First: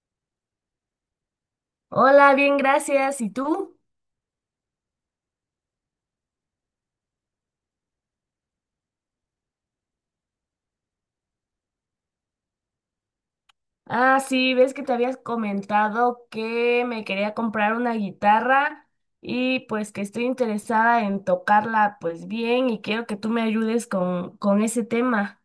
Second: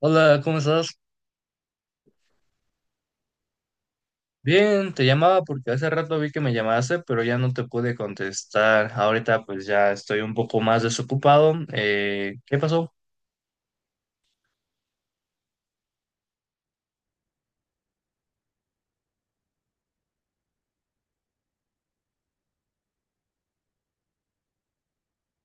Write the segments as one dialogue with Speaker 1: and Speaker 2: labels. Speaker 1: Hola, ¿cómo estás?
Speaker 2: Hola, bien, gracias. ¿Y tú?
Speaker 1: Bien, te llamaba porque hace rato vi que me llamaste, pero ya no te pude contestar. Ahorita pues ya estoy un poco más desocupado. ¿Qué pasó?
Speaker 2: Ah, sí, ves que te habías comentado que me quería comprar una guitarra y pues que estoy interesada en tocarla pues bien y quiero que tú me ayudes con ese tema.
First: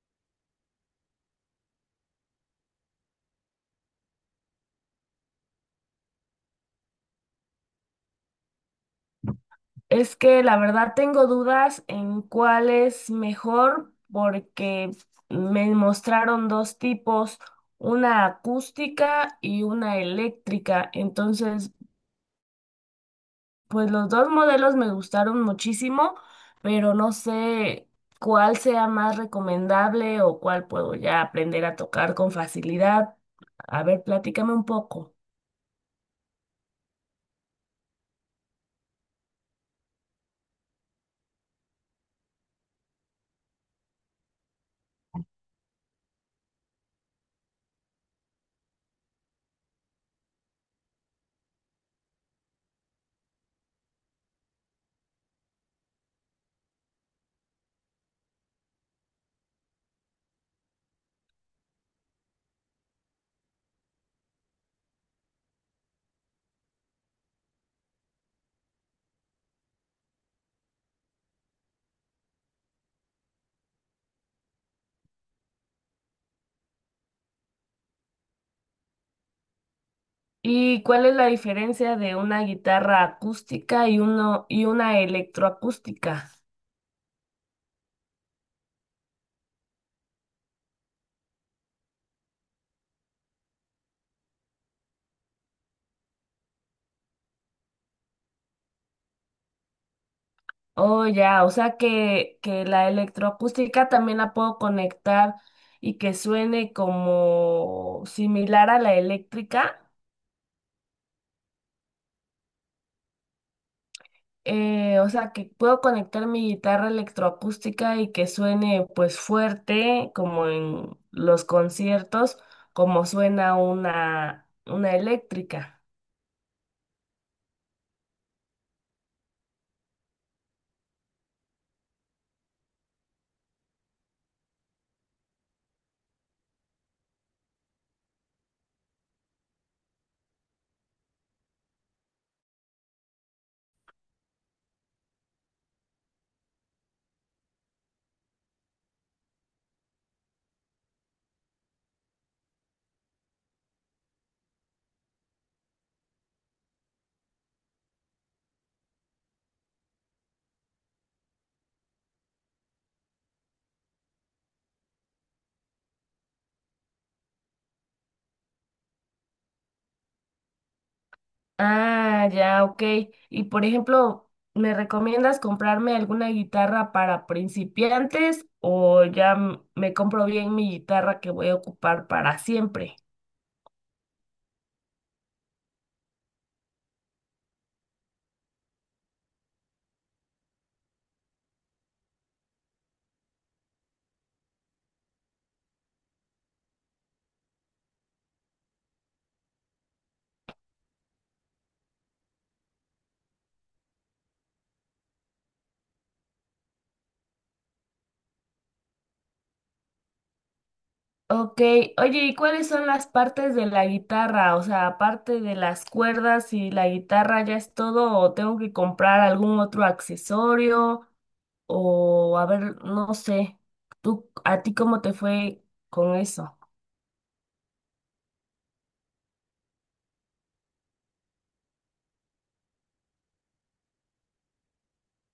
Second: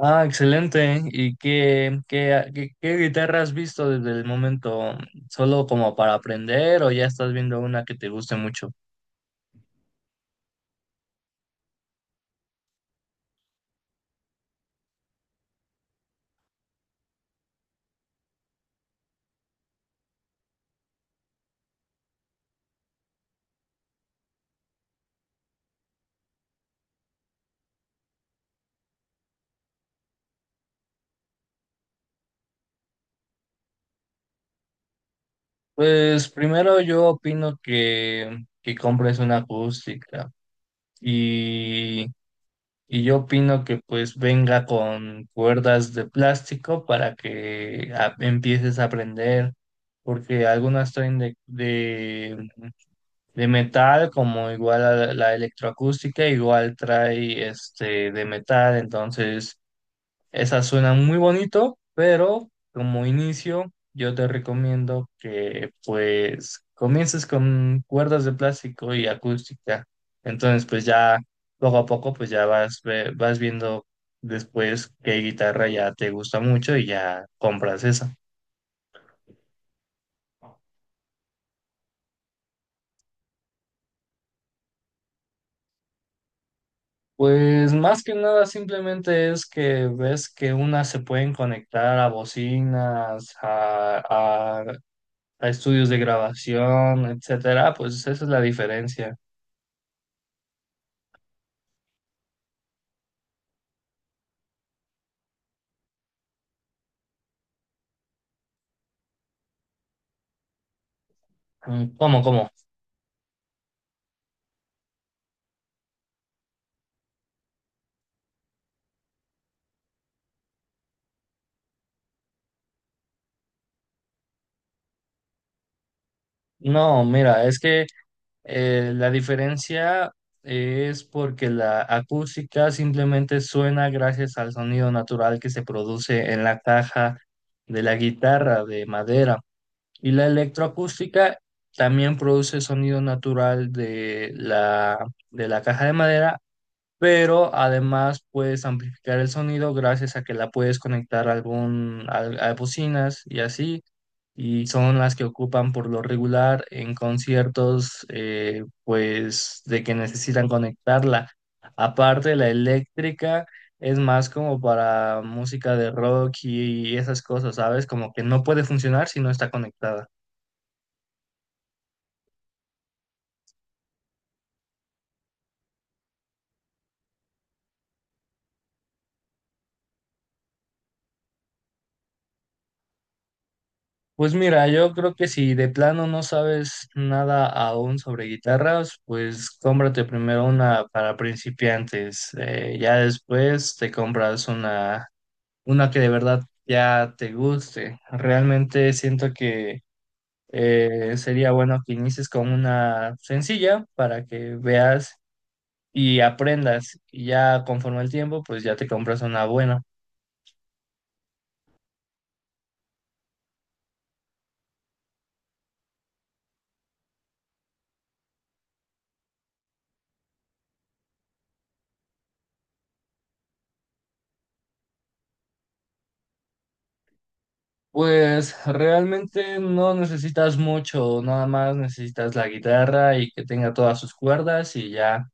Speaker 1: Ah, excelente. ¿Y qué guitarra has visto desde el momento? ¿Solo como para aprender o ya estás viendo una que te guste mucho?
Speaker 2: Es que la verdad tengo dudas en cuál es mejor porque me mostraron dos tipos, una acústica y una eléctrica. Entonces pues los dos modelos me gustaron muchísimo, pero no sé cuál sea más recomendable o cuál puedo ya aprender a tocar con facilidad. A ver, platícame un poco.
Speaker 1: Pues primero yo opino que compres una acústica. Y yo opino que pues venga con cuerdas de plástico para que empieces a aprender, porque algunas traen de metal, como igual a la electroacústica, igual trae este de metal, entonces esa suena muy bonito, pero como inicio yo te recomiendo que pues comiences con cuerdas de plástico y acústica. Entonces pues ya poco a poco pues ya vas viendo después qué guitarra ya te gusta mucho y ya compras esa.
Speaker 2: ¿Y cuál es la diferencia de una guitarra acústica y uno y una electroacústica?
Speaker 1: Pues más que nada simplemente es que ves que unas se pueden conectar a bocinas, a estudios de grabación, etcétera, pues esa es la diferencia.
Speaker 2: Oh, ya, o sea que la electroacústica también la puedo conectar y que suene como similar a la eléctrica.
Speaker 1: Mm, ¿cómo, cómo?
Speaker 2: O sea, que puedo conectar mi guitarra electroacústica y que suene pues fuerte, como en los conciertos, como suena una eléctrica.
Speaker 1: No, mira, es que la diferencia es porque la acústica simplemente suena gracias al sonido natural que se produce en la caja de la guitarra de madera. Y la electroacústica también produce sonido natural de de la caja de madera, pero además puedes amplificar el sonido gracias a que la puedes conectar a bocinas y así, y son las que ocupan por lo regular en conciertos, pues de que necesitan conectarla. Aparte, la eléctrica es más como para música de rock y esas cosas, ¿sabes? Como que no puede funcionar si no está conectada.
Speaker 2: Ah, ya, ok. Y por ejemplo, ¿me recomiendas comprarme alguna guitarra para principiantes o ya me compro bien mi guitarra que voy a ocupar para siempre?
Speaker 1: Pues mira, yo creo que si de plano no sabes nada aún sobre guitarras, pues cómprate primero una para principiantes. Ya después te compras una que de verdad ya te guste. Realmente siento que sería bueno que inicies con una sencilla para que veas y aprendas. Y ya conforme el tiempo, pues ya te compras una buena.
Speaker 2: Ok, oye, ¿y cuáles son las partes de la guitarra? O sea, aparte de las cuerdas y la guitarra, ¿ya es todo? ¿O tengo que comprar algún otro accesorio? O a ver, no sé, tú, ¿a ti cómo te fue con eso?
Speaker 1: Pues realmente no necesitas mucho, nada más necesitas la guitarra y que tenga todas sus cuerdas y ya.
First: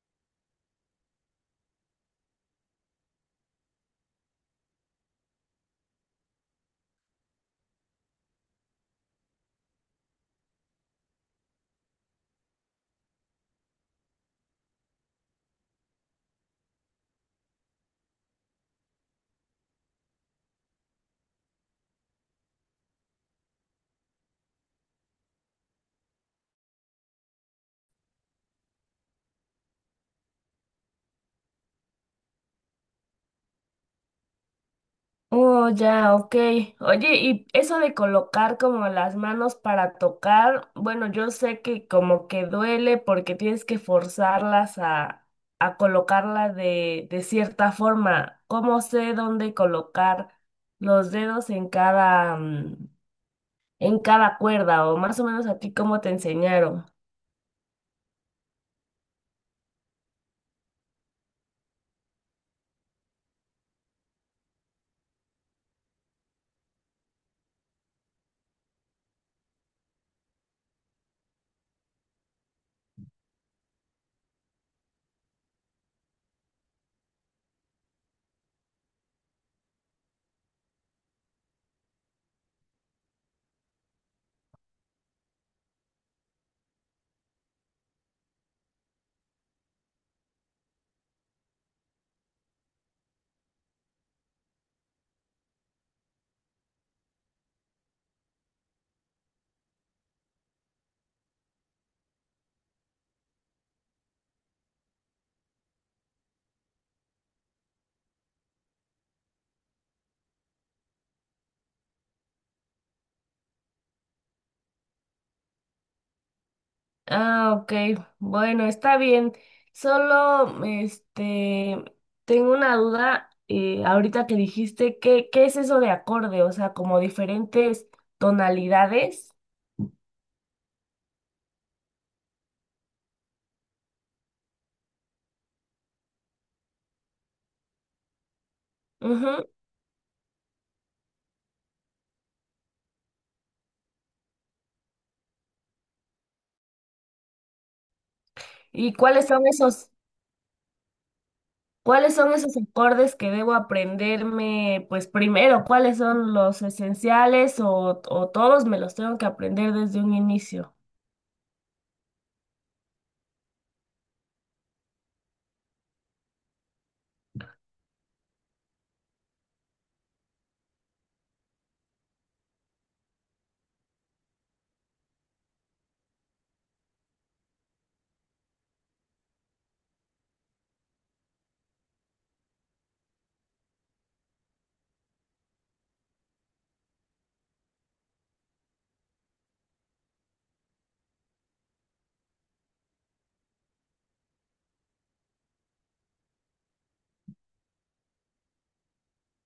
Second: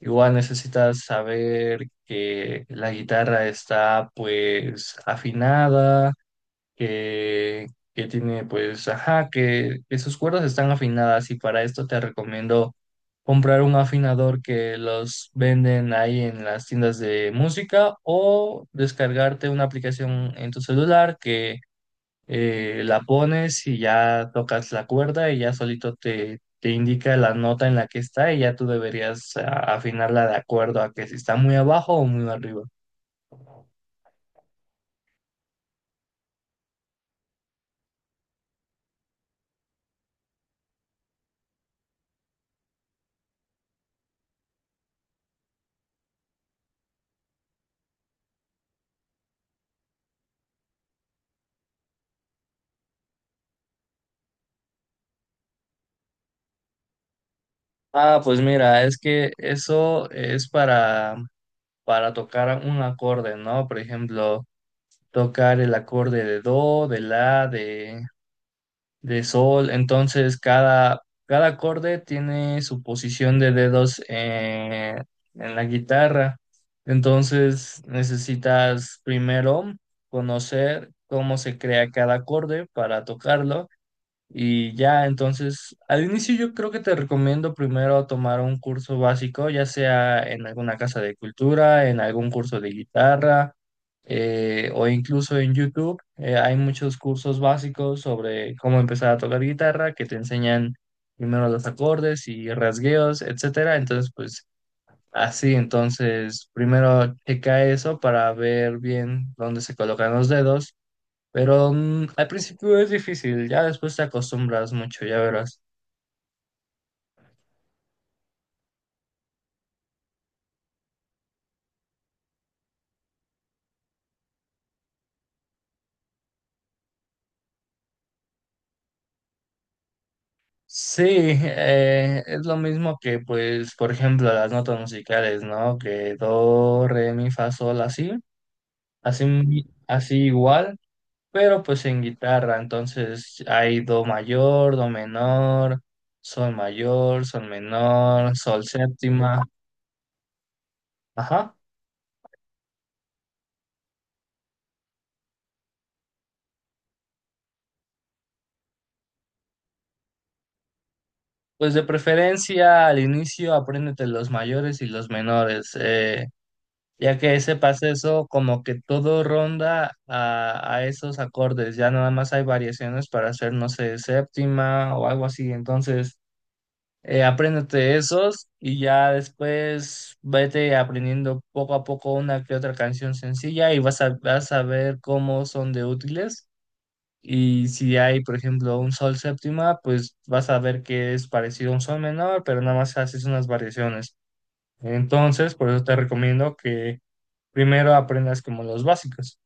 Speaker 1: Igual necesitas saber que la guitarra está pues afinada, que, que tiene pues, ajá, que sus cuerdas están afinadas y para esto te recomiendo comprar un afinador que los venden ahí en las tiendas de música o descargarte una aplicación en tu celular que la pones y ya tocas la cuerda y ya solito te indica la nota en la que está y ya tú deberías afinarla de acuerdo a que si está muy abajo o muy arriba.
Speaker 2: Oh, ya, ok. Oye, y eso de colocar como las manos para tocar, bueno, yo sé que como que duele porque tienes que forzarlas a colocarla de cierta forma. ¿Cómo sé dónde colocar los dedos en cada, en cada cuerda? O más o menos a ti, ¿cómo te enseñaron?
Speaker 1: Ah, pues mira, es que eso es para tocar un acorde, ¿no? Por ejemplo, tocar el acorde de do, de la, de sol. Entonces, cada acorde tiene su posición de dedos en la guitarra. Entonces, necesitas primero conocer cómo se crea cada acorde para tocarlo. Y ya, entonces, al inicio yo creo que te recomiendo primero tomar un curso básico, ya sea en alguna casa de cultura, en algún curso de guitarra, o incluso en YouTube. Hay muchos cursos básicos sobre cómo empezar a tocar guitarra que te enseñan primero los acordes y rasgueos, etcétera. Entonces, pues así, entonces, primero checa eso para ver bien dónde se colocan los dedos, pero al principio es difícil, ya después te acostumbras mucho, ya verás.
Speaker 2: Ah, ok. Bueno, está bien. Solo, tengo una duda, ahorita que dijiste, ¿qué es eso de acorde? O sea, como diferentes tonalidades.
Speaker 1: Sí, es lo mismo que, pues, por ejemplo, las notas musicales, ¿no? Que do, re, mi, fa, sol, así,
Speaker 2: Ujú.
Speaker 1: así igual, pero pues en guitarra, entonces hay do mayor, do menor, sol mayor, sol menor, sol
Speaker 2: ¿Y cuáles
Speaker 1: séptima,
Speaker 2: son
Speaker 1: ajá.
Speaker 2: cuáles son esos acordes que debo aprenderme, pues primero, cuáles son los esenciales o todos me los tengo que aprender desde un inicio?
Speaker 1: Pues de preferencia al inicio apréndete los mayores y los menores. Ya que ese pase eso, como que todo ronda a esos acordes, ya nada más hay variaciones para hacer, no sé, séptima o algo así. Entonces, apréndete esos y ya después vete aprendiendo poco a poco una que otra canción sencilla y vas a ver cómo son de útiles. Y si hay, por ejemplo, un sol séptima, pues vas a ver que es parecido a un sol menor, pero nada más haces unas variaciones. Entonces, por eso te recomiendo que primero aprendas como los básicos.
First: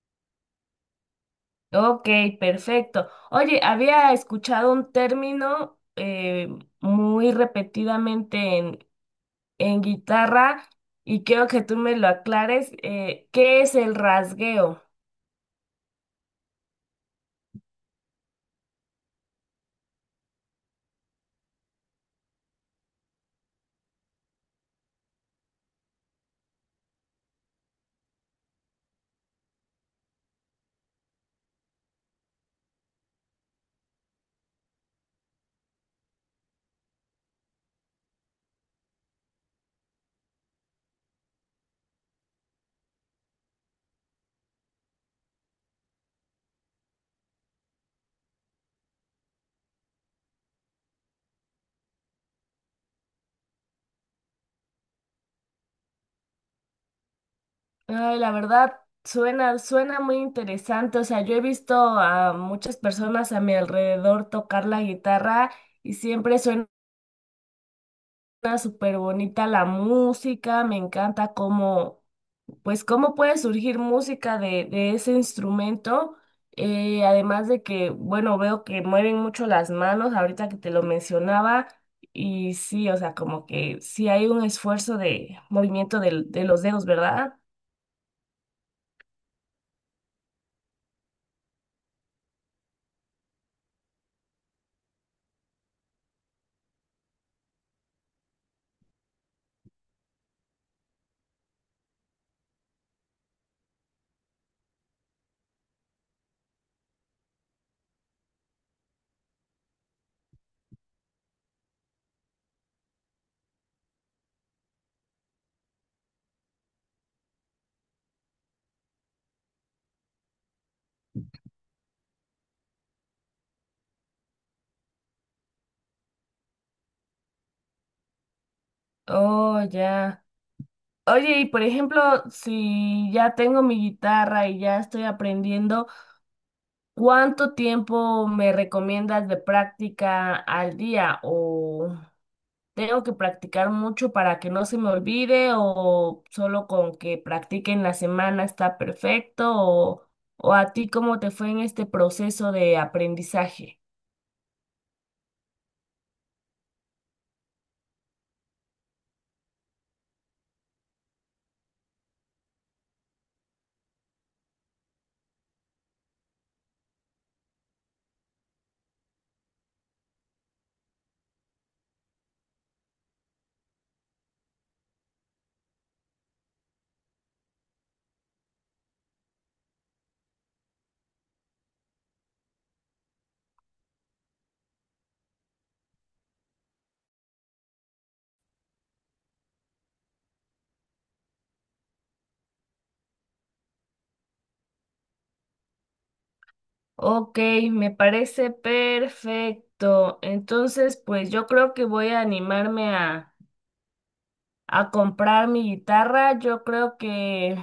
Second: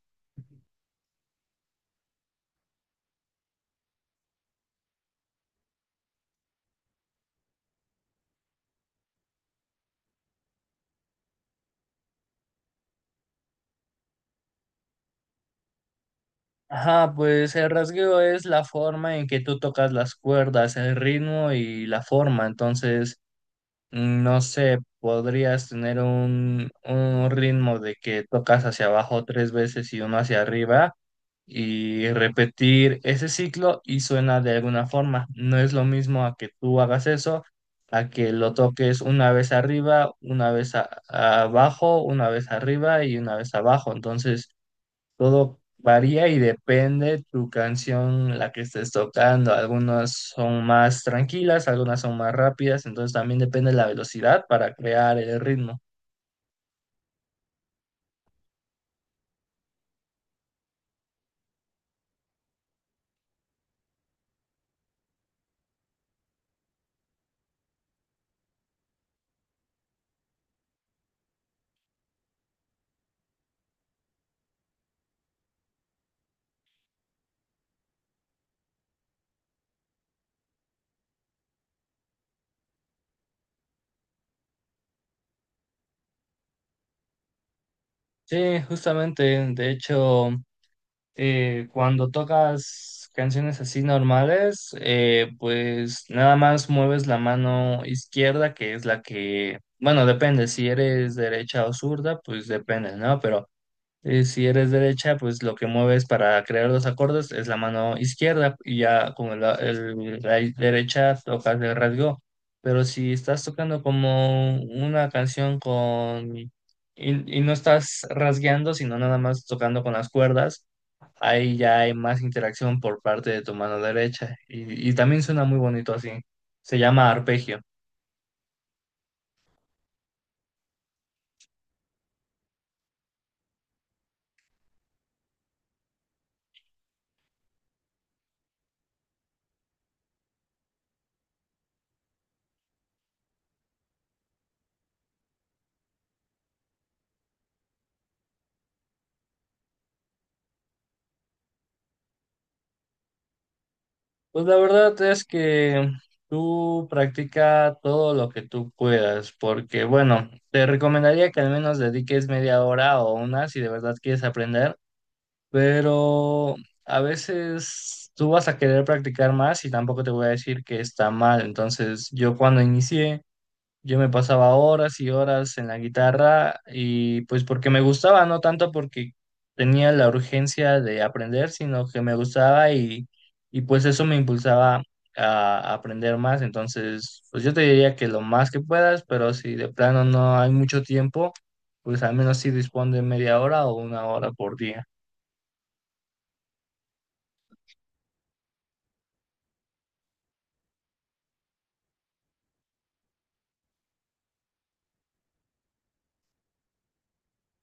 Speaker 2: Ok, perfecto. Oye, había escuchado un término muy repetidamente en guitarra y quiero que tú me lo aclares. ¿Qué es el rasgueo?
Speaker 1: Ajá, pues el rasgueo es la forma en que tú tocas las cuerdas, el ritmo y la forma. Entonces, no sé, podrías tener un ritmo de que tocas hacia abajo tres veces y uno hacia arriba y repetir ese ciclo y suena de alguna forma. No es lo mismo a que tú hagas eso, a que lo toques una vez arriba, una vez abajo, una vez arriba y una vez abajo. Entonces, todo varía y depende tu canción, la que estés tocando. Algunas son más tranquilas, algunas son más rápidas, entonces también depende la velocidad para crear el ritmo.
Speaker 2: Ay, la verdad, suena muy interesante. O sea, yo he visto a muchas personas a mi alrededor tocar la guitarra y siempre suena súper bonita la música. Me encanta cómo pues cómo puede surgir música de ese instrumento. Además de que, bueno, veo que mueven mucho las manos, ahorita que te lo mencionaba, y sí, o sea, como que sí hay un esfuerzo de movimiento los dedos, ¿verdad?
Speaker 1: Sí, justamente, de hecho, cuando tocas canciones así normales, pues nada más mueves la mano izquierda, que es la que, bueno, depende, si eres derecha o zurda, pues depende, ¿no? Pero si eres derecha, pues lo que mueves para crear los acordes es la mano izquierda y ya con la, la derecha tocas el rasgo. Pero si estás tocando como una canción y no estás rasgueando, sino nada más tocando con las cuerdas, ahí ya hay más interacción por parte de tu mano derecha y también suena muy bonito así. Se llama arpegio.
Speaker 2: Oh, ya. Oye, y por ejemplo, si ya tengo mi guitarra y ya estoy aprendiendo, ¿cuánto tiempo me recomiendas de práctica al día? O... tengo que practicar mucho para que no se me olvide o solo con que practique en la semana está perfecto o a ti cómo te fue en este proceso de aprendizaje.
Speaker 1: Pues la verdad es que tú practica todo lo que tú puedas, porque bueno, te recomendaría que al menos dediques media hora o una si de verdad quieres aprender, pero a veces tú vas a querer practicar más y tampoco te voy a decir que está mal. Entonces, yo cuando inicié yo me pasaba horas y horas en la guitarra y pues porque me gustaba, no tanto porque tenía la urgencia de aprender, sino que me gustaba y pues eso me impulsaba a aprender más. Entonces, pues yo te diría que lo más que puedas, pero si de plano no hay mucho tiempo, pues al menos sí dispón de media hora o una hora por día.
Speaker 2: Ok, me parece perfecto. Entonces, pues yo creo que voy a animarme a comprar mi guitarra. Yo creo que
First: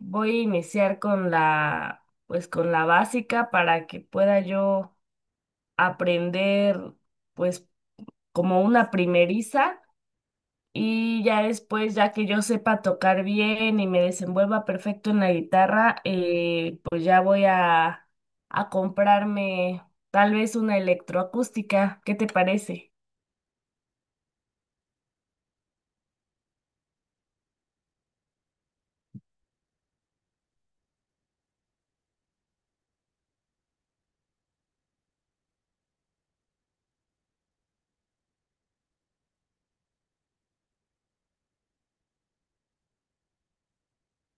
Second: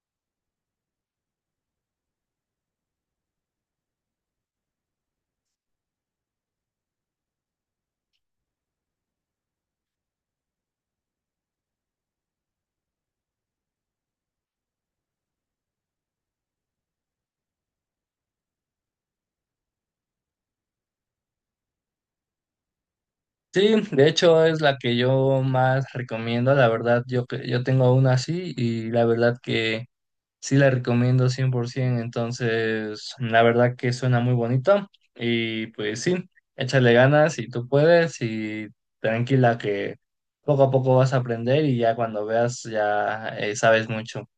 Speaker 2: voy a iniciar con la, pues con la básica para que pueda yo aprender pues como una primeriza y ya después, ya que yo sepa tocar bien y me desenvuelva perfecto en la guitarra, pues ya voy a comprarme tal vez una electroacústica. ¿Qué te parece?
Speaker 1: Sí, de hecho es la que yo más recomiendo, la verdad, que yo tengo una así y la verdad que... Sí, la recomiendo 100%, entonces la verdad que suena muy bonito y pues sí, échale ganas si tú puedes y tranquila que poco a poco vas a aprender y ya cuando veas ya sabes mucho.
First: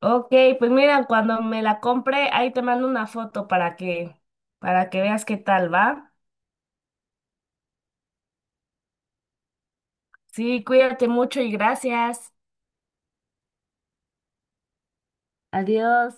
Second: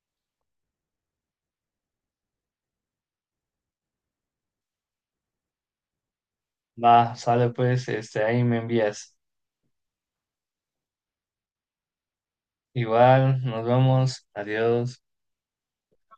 Speaker 2: Ok, pues mira, cuando me la compre, ahí te mando una foto para que veas qué tal va.
Speaker 1: Va, sale pues, este, ahí me envías.
Speaker 2: Sí, cuídate mucho y gracias.
Speaker 1: Igual, nos vemos, adiós.
Speaker 2: Adiós.